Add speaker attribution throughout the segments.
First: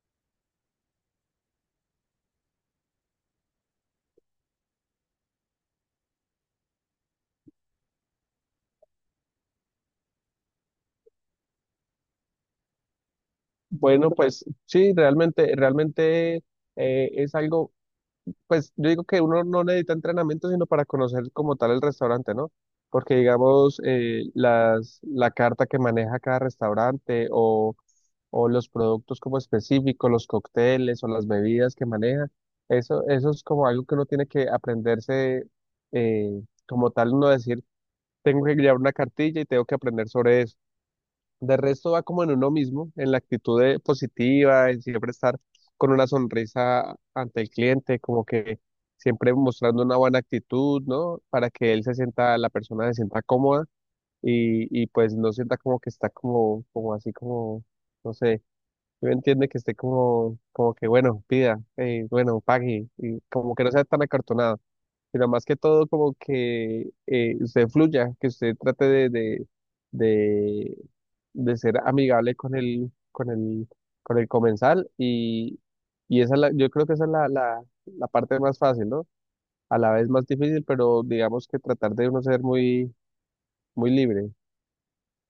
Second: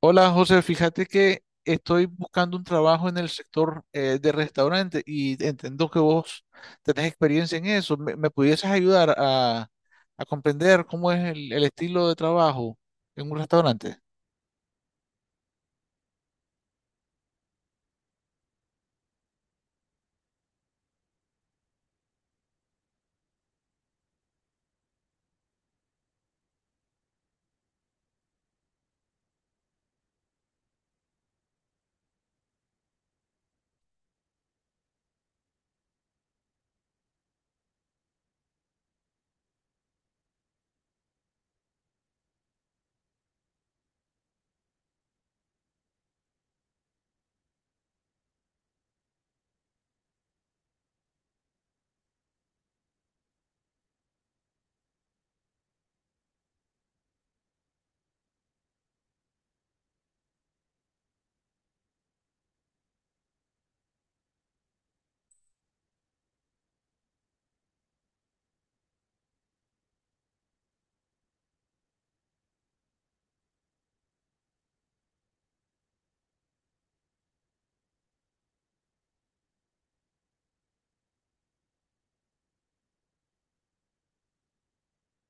Speaker 1: Hola José, fíjate que estoy buscando un trabajo en el sector de restaurante y entiendo que vos tenés experiencia en eso. ¿Me pudieses ayudar a comprender cómo es el estilo de trabajo en un restaurante?
Speaker 2: Bueno, pues sí, realmente es algo, pues yo digo que uno no necesita entrenamiento sino para conocer como tal el restaurante, ¿no? Porque digamos, la carta que maneja cada restaurante o los productos como específicos, los cócteles o las bebidas que maneja, eso es como algo que uno tiene que aprenderse eh, como tal, uno decir, tengo que llevar una cartilla y tengo que aprender sobre eso. De resto va como en uno mismo, en la actitud positiva, en siempre estar con una sonrisa ante el cliente, como que siempre mostrando una buena actitud, ¿no? Para que él se sienta, la persona se sienta cómoda y pues no sienta como que está como así como, no sé, yo entiende que esté como que bueno, pida, bueno, pague, y como que no sea tan acartonado sino más que todo como que usted fluya, que usted trate de, de ser amigable con el comensal y esa es yo creo que esa es la parte más fácil, ¿no? A la vez más difícil, pero digamos que tratar de uno ser muy, muy libre.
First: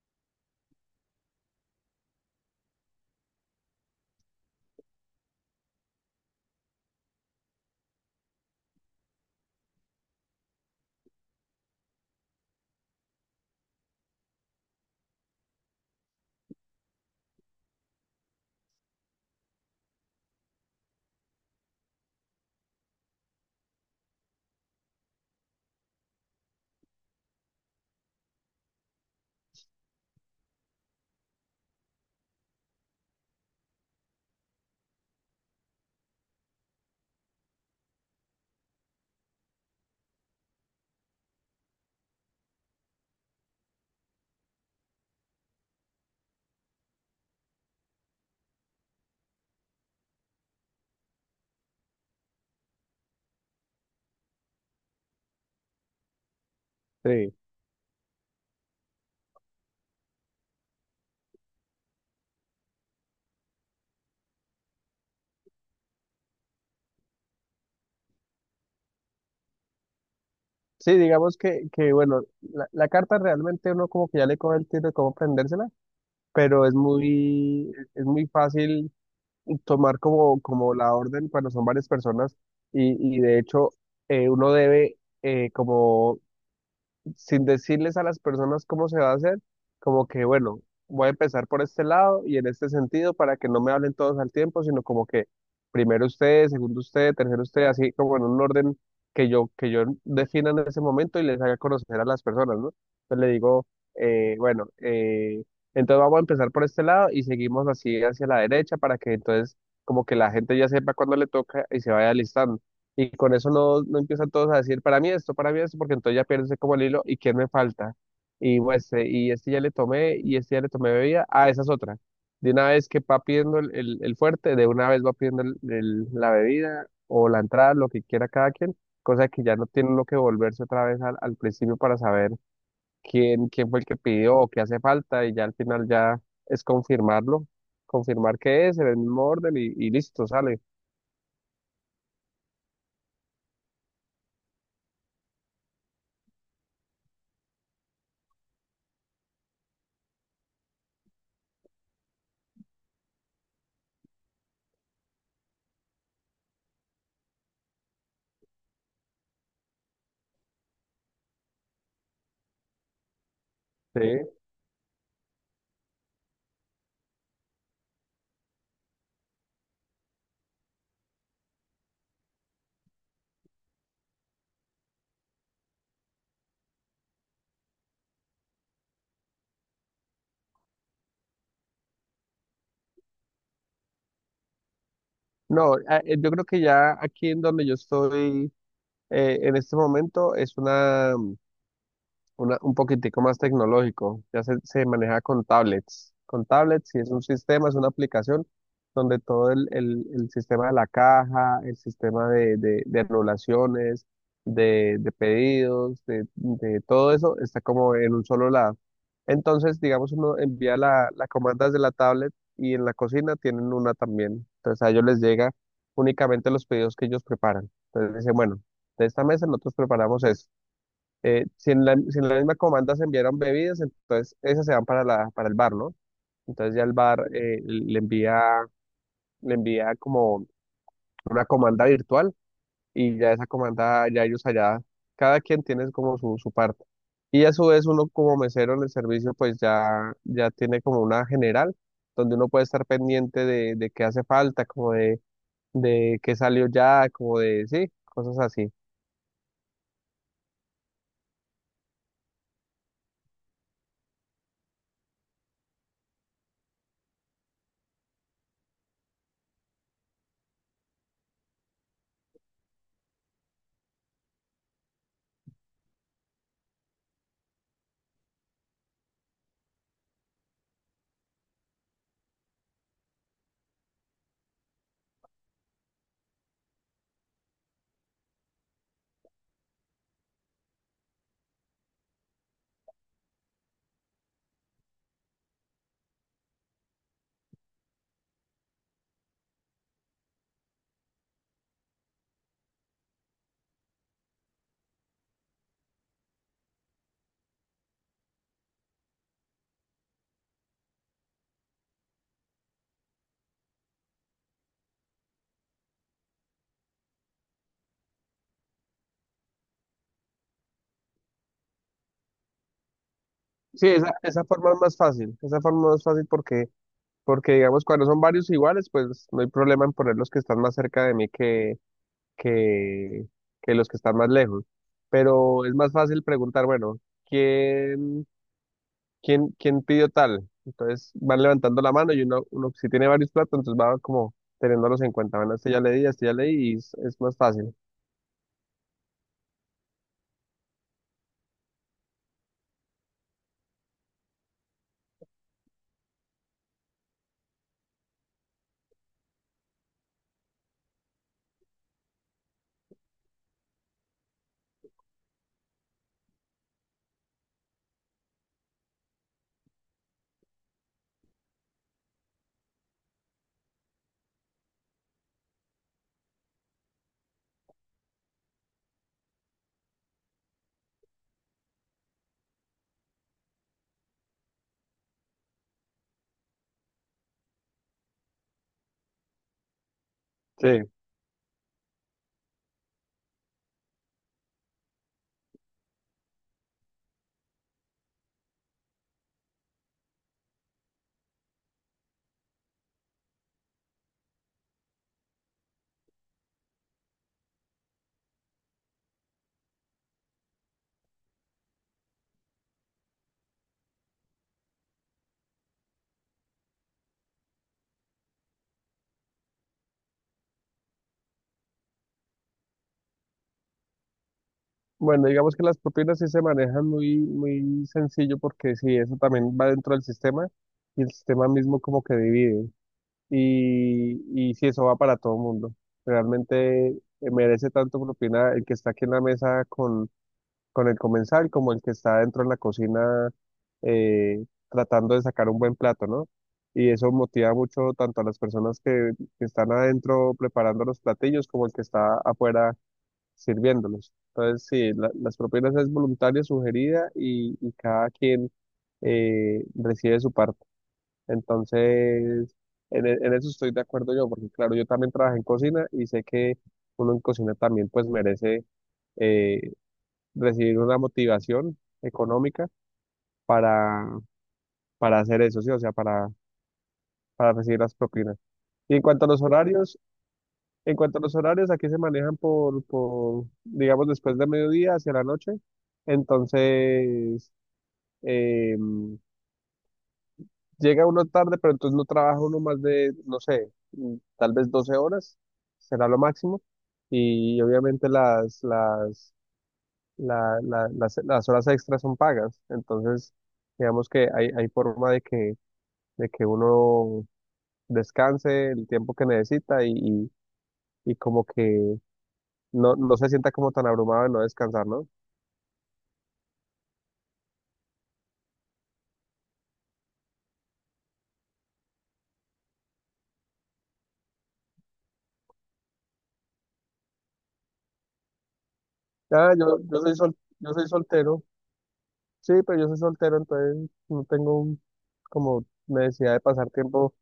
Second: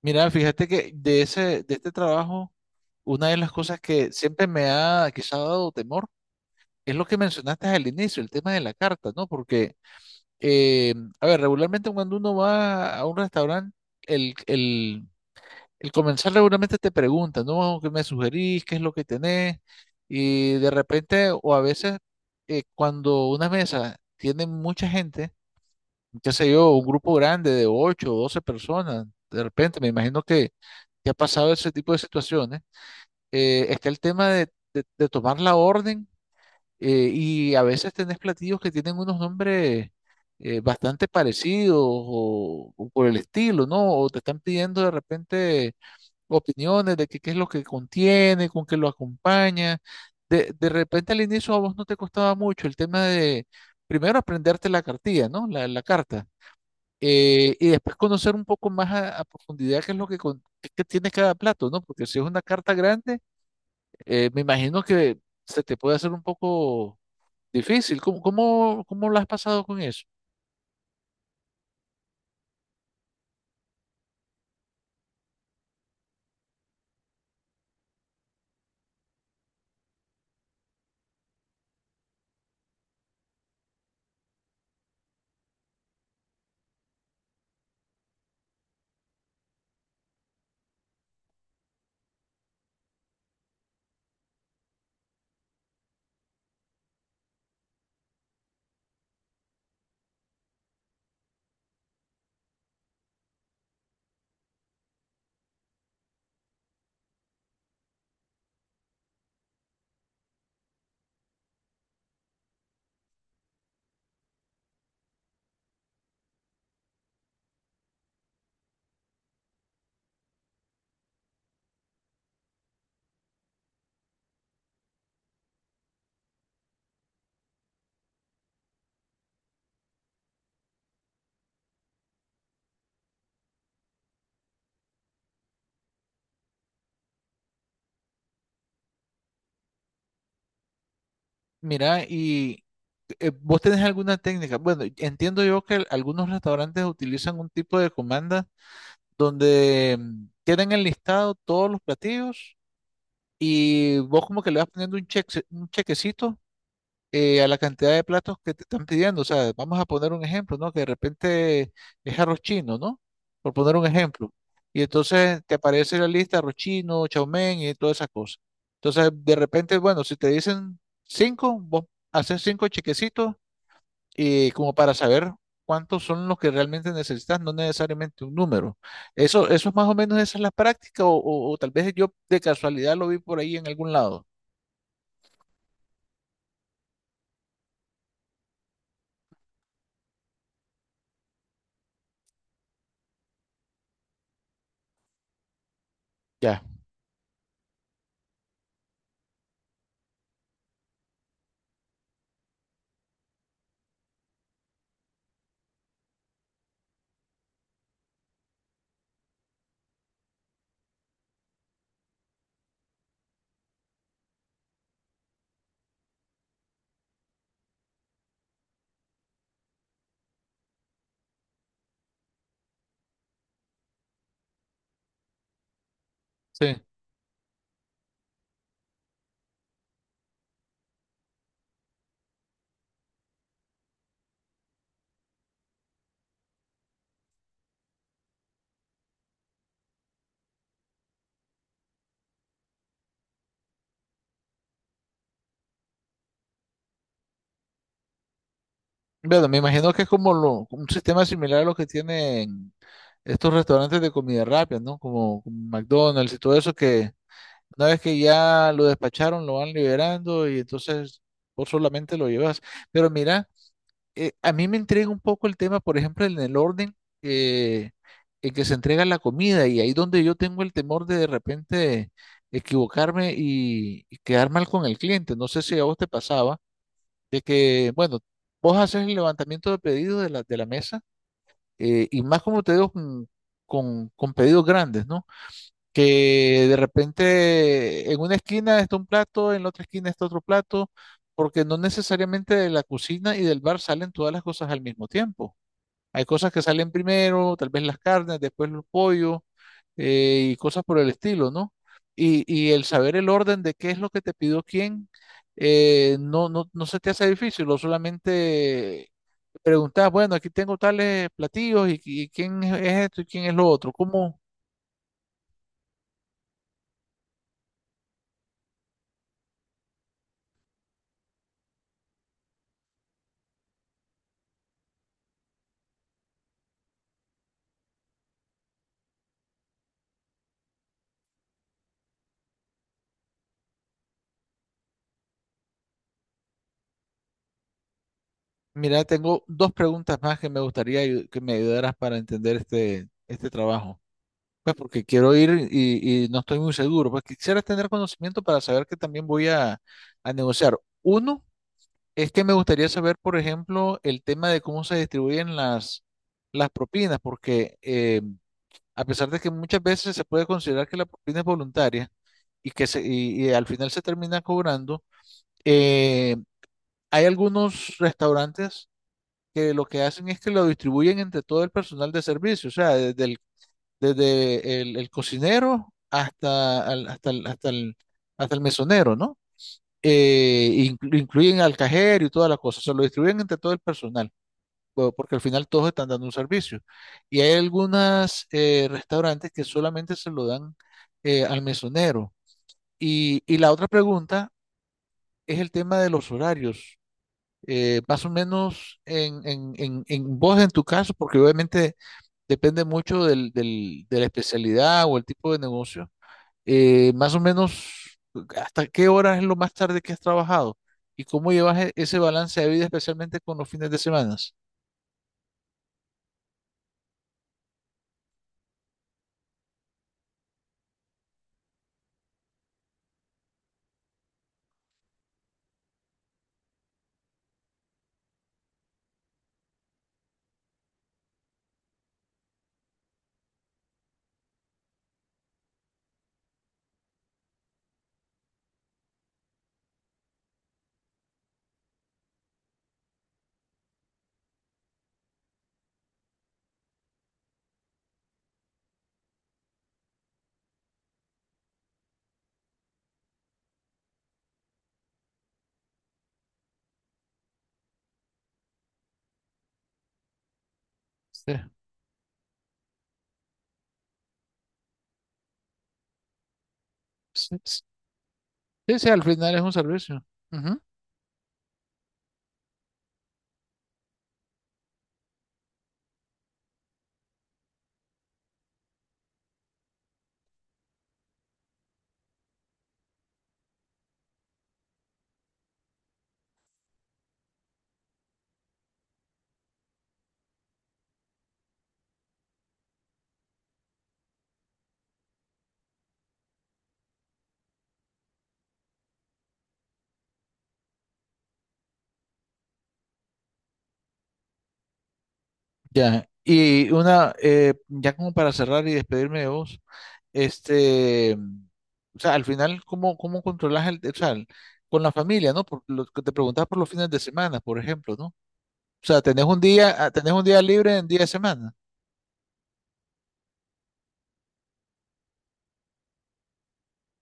Speaker 1: Mira, fíjate que de de este trabajo, una de las cosas que siempre me ha quizá dado temor es lo que mencionaste al inicio, el tema de la carta, ¿no? Porque, eh, a ver, regularmente cuando uno va a un restaurante, el el el comenzar regularmente te pregunta, ¿no? ¿Qué me sugerís? ¿Qué es lo que tenés? Y de repente, o a veces, cuando una mesa tiene mucha gente, qué sé yo, un grupo grande de 8 o 12 personas, de repente, me imagino que ha pasado ese tipo de situaciones, está el tema de tomar la orden, y a veces tenés platillos que tienen unos nombres bastante parecidos o por el estilo, ¿no? O te están pidiendo de repente opiniones de que qué es lo que contiene, con qué lo acompaña. De repente al inicio a vos no te costaba mucho el tema de primero aprenderte la cartilla, ¿no? La carta.
Speaker 2: Sí,
Speaker 1: Y después conocer un poco más a profundidad qué es lo que, qué tiene cada plato, ¿no? Porque si es una carta grande, me imagino que se te puede hacer un poco difícil. ¿ cómo lo has pasado con eso?
Speaker 2: sí, digamos que bueno, la carta realmente uno como que ya le coge el tiro de cómo aprendérsela, pero es muy fácil tomar como la orden cuando son varias personas y de hecho uno debe como sin decirles a las personas cómo se va a hacer, como que, bueno, voy a empezar por este lado y en este sentido para que no me hablen todos al tiempo, sino como que primero usted, segundo usted, tercero usted, así como en un orden que yo defina en ese momento y les haga conocer a las personas, ¿no? Entonces le digo, bueno, entonces vamos a empezar por este lado y seguimos así hacia la derecha para que entonces como que la gente ya sepa cuándo le toca y se vaya alistando y con eso no empiezan todos a decir, para mí esto, porque entonces ya pierdes como el hilo y quién me falta. Y pues, y este ya le tomé bebida, ah, esa es otra. De una vez que va pidiendo el fuerte, de una vez va pidiendo la bebida o la entrada, lo que quiera cada quien, cosa que ya no tiene uno que volverse otra vez al principio para saber quién fue el que pidió o qué hace falta, y ya al final ya es confirmarlo, confirmar que es en el mismo orden y listo, sale.
Speaker 1: Mira, y ¿vos tenés alguna técnica? Bueno, entiendo yo que algunos restaurantes utilizan un tipo de comanda donde tienen enlistado todos los platillos y vos como que le vas poniendo un cheque, un chequecito, a la cantidad de platos que te están pidiendo. O sea, vamos a poner un ejemplo, ¿no? Que de repente es arroz chino, ¿no? Por poner un ejemplo.
Speaker 2: Sí.
Speaker 1: Y entonces te aparece la lista arroz chino, chow mein y todas esas cosas. Entonces, de repente, bueno, si te dicen cinco, vos haces cinco chequecitos, como para saber cuántos son los que realmente necesitas, no necesariamente un número. Eso es más o menos, esa es la práctica, o tal vez yo de casualidad lo vi por ahí en algún lado.
Speaker 2: No, yo creo que ya aquí en donde yo estoy en este momento es un poquitico más tecnológico. Ya se maneja con tablets. Con
Speaker 1: Ya,
Speaker 2: tablets, y es un sistema, es una aplicación donde todo el sistema de la caja, el sistema de anulaciones, de pedidos, de todo eso está como en un solo lado. Entonces, digamos, uno envía la comanda desde la tablet y en la cocina tienen una también. Entonces, a ellos les llega únicamente los pedidos que ellos preparan. Entonces, dicen, bueno, de esta mesa nosotros preparamos esto si en la misma comanda se enviaron bebidas, entonces esas se van para el bar, ¿no? Entonces ya
Speaker 1: sí.
Speaker 2: el bar le envía como una comanda virtual y ya esa comanda, ya ellos allá, cada quien tiene como su parte. Y a su vez uno como mesero en el servicio pues ya tiene como una general donde uno puede estar pendiente de qué hace falta, como de qué salió ya, como de, sí, cosas así.
Speaker 1: Bueno, me imagino que es como un sistema similar a lo que tienen estos restaurantes de comida rápida, ¿no? Como McDonald's y todo eso, que una vez que ya lo despacharon, lo van liberando y entonces vos solamente lo llevas. Pero mira, a mí me intriga un poco el tema, por ejemplo, en el orden eh, en que se entrega la comida, y ahí donde yo tengo el temor de repente equivocarme y quedar mal con el cliente. No sé si a vos te pasaba de que, bueno, vos haces el levantamiento de pedidos de de la mesa, y más como te digo, con pedidos grandes, ¿no? Que de repente en una esquina está un plato, en la otra esquina está otro plato, porque no necesariamente de la cocina y del bar salen todas las cosas al mismo tiempo. Hay cosas que salen primero, tal vez las carnes, después los pollos, y cosas por el estilo, ¿no? Y el saber el orden de qué es lo que te pidió quién, no se te hace difícil, o solamente preguntas, bueno, aquí tengo tales platillos y quién es esto y quién es lo
Speaker 2: Sí,
Speaker 1: otro.
Speaker 2: esa,
Speaker 1: ¿Cómo?
Speaker 2: esa forma es más fácil, esa forma es más fácil, porque digamos, cuando son varios iguales, pues no hay problema en poner los que están más cerca de mí que, que los que están más lejos. Pero es más fácil preguntar, bueno, ¿quién, quién pidió tal? Entonces van levantando la mano y uno si tiene varios platos, entonces va como teniéndolos en cuenta. Bueno, este ya le di, y es más fácil.
Speaker 1: Mira, tengo dos preguntas más que me gustaría que me ayudaras para entender este trabajo. Pues porque quiero ir y no estoy muy seguro. Pues quisiera tener conocimiento para saber que también voy a negociar. Uno es que me gustaría saber, por ejemplo, el tema de cómo se distribuyen las propinas, porque a pesar de que muchas veces se puede considerar que la propina es voluntaria y que y al final se termina cobrando, eh, hay algunos restaurantes que lo que hacen es que lo distribuyen entre todo el personal de servicio, o sea, desde el cocinero hasta, al- hasta, el, hasta, el, hasta el mesonero, ¿no?
Speaker 2: Sí.
Speaker 1: Incluyen al cajero y toda la cosa, se lo distribuyen entre todo el personal, po- porque al final todos están dando un servicio. Y hay algunos restaurantes que solamente se lo dan, al mesonero. Y la otra pregunta es el tema de los horarios. Más o menos en vos, en tu caso, porque obviamente depende mucho de la especialidad o el tipo de negocio. Más o menos, ¿hasta qué hora es lo más tarde que has trabajado? ¿Y cómo llevas ese balance de vida, especialmente con los fines de semana?
Speaker 2: Bueno, digamos que las propinas sí se manejan muy, muy sencillo porque sí, eso también va dentro del sistema y el sistema mismo como que divide. Y, y si eso va para todo el mundo, realmente merece tanto propina el que está aquí en la mesa con el comensal como el que está dentro en la cocina eh, tratando de sacar un buen plato, ¿no? Y eso motiva mucho tanto a las personas que están adentro preparando los platillos como el que está afuera sirviéndolos. Entonces, sí, las propinas es voluntaria, sugerida y cada quien recibe su parte. Entonces, en eso estoy de acuerdo yo, porque claro, yo también trabajé en cocina y sé que uno en cocina también pues merece eh, recibir una
Speaker 1: Sí,
Speaker 2: motivación económica para, para hacer eso, ¿sí? O sea, para
Speaker 1: sí,
Speaker 2: recibir
Speaker 1: sí,
Speaker 2: las propinas. Y en
Speaker 1: sí, al
Speaker 2: cuanto a los
Speaker 1: final es un
Speaker 2: horarios,
Speaker 1: servicio. Ujú.
Speaker 2: en cuanto a los horarios, aquí se manejan por digamos, después de mediodía hacia la noche. Entonces, em, Llega uno tarde, pero entonces no trabaja uno más de, no sé, tal vez 12 horas, será lo máximo. Y obviamente las, la- la- las horas extras son pagas. Entonces, digamos que hay forma de que, uno descanse el tiempo que necesita y como que no se sienta como tan abrumado de no descansar, ¿no?
Speaker 1: Ya, y una, ya como para cerrar y despedirme de vos, este, o sea, al final, ¿cómo controlas o sea, con la familia, ¿no? Por lo que te preguntabas por los fines de semana, por ejemplo, ¿no? O sea, tenés
Speaker 2: Ah,
Speaker 1: un
Speaker 2: yo,
Speaker 1: día,
Speaker 2: yo
Speaker 1: ah,
Speaker 2: soy
Speaker 1: tenés
Speaker 2: sol,
Speaker 1: un día
Speaker 2: yo soy
Speaker 1: libre en día de
Speaker 2: soltero.
Speaker 1: semana.
Speaker 2: Sí, pero yo soy soltero, entonces no tengo como necesidad de pasar tiempo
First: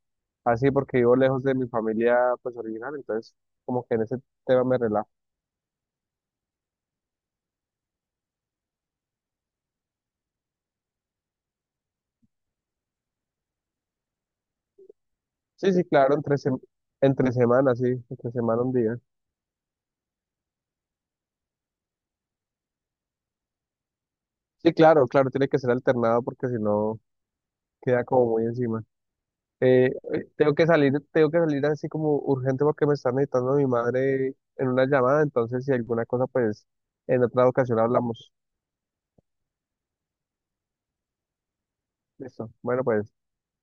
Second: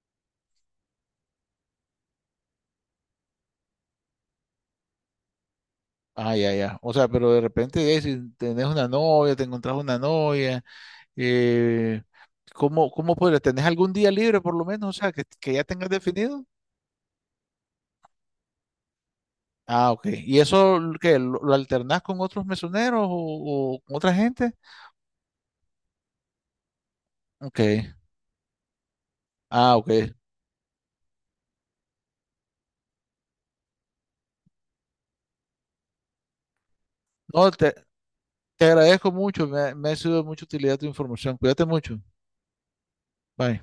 Speaker 2: así porque vivo lejos de mi familia pues original, entonces como que en ese tema me relajo.
Speaker 1: Ah, ya, ya. O sea, pero de repente, si tenés una novia, te encontrás una novia, eh, cómo podrías? ¿Tenés algún día libre por lo menos? O sea, que ya
Speaker 2: Sí, sí,
Speaker 1: tengas
Speaker 2: claro, entre,
Speaker 1: definido.
Speaker 2: sem- entre semana, sí, entre semana un día.
Speaker 1: Ah, ok. ¿Y eso qué? ¿ lo alternás con otros mesoneros o con otra gente?
Speaker 2: Sí, claro, claro, tiene que ser alternado porque si no
Speaker 1: Ok.
Speaker 2: queda como muy encima.
Speaker 1: Ah, ok.
Speaker 2: Tengo que salir así como urgente porque me está necesitando mi madre en una llamada, entonces si alguna cosa pues en otra
Speaker 1: No,
Speaker 2: ocasión hablamos.
Speaker 1: te agradezco mucho. Me ha sido de mucha utilidad tu información. Cuídate mucho.
Speaker 2: Listo, bueno pues.
Speaker 1: Bye.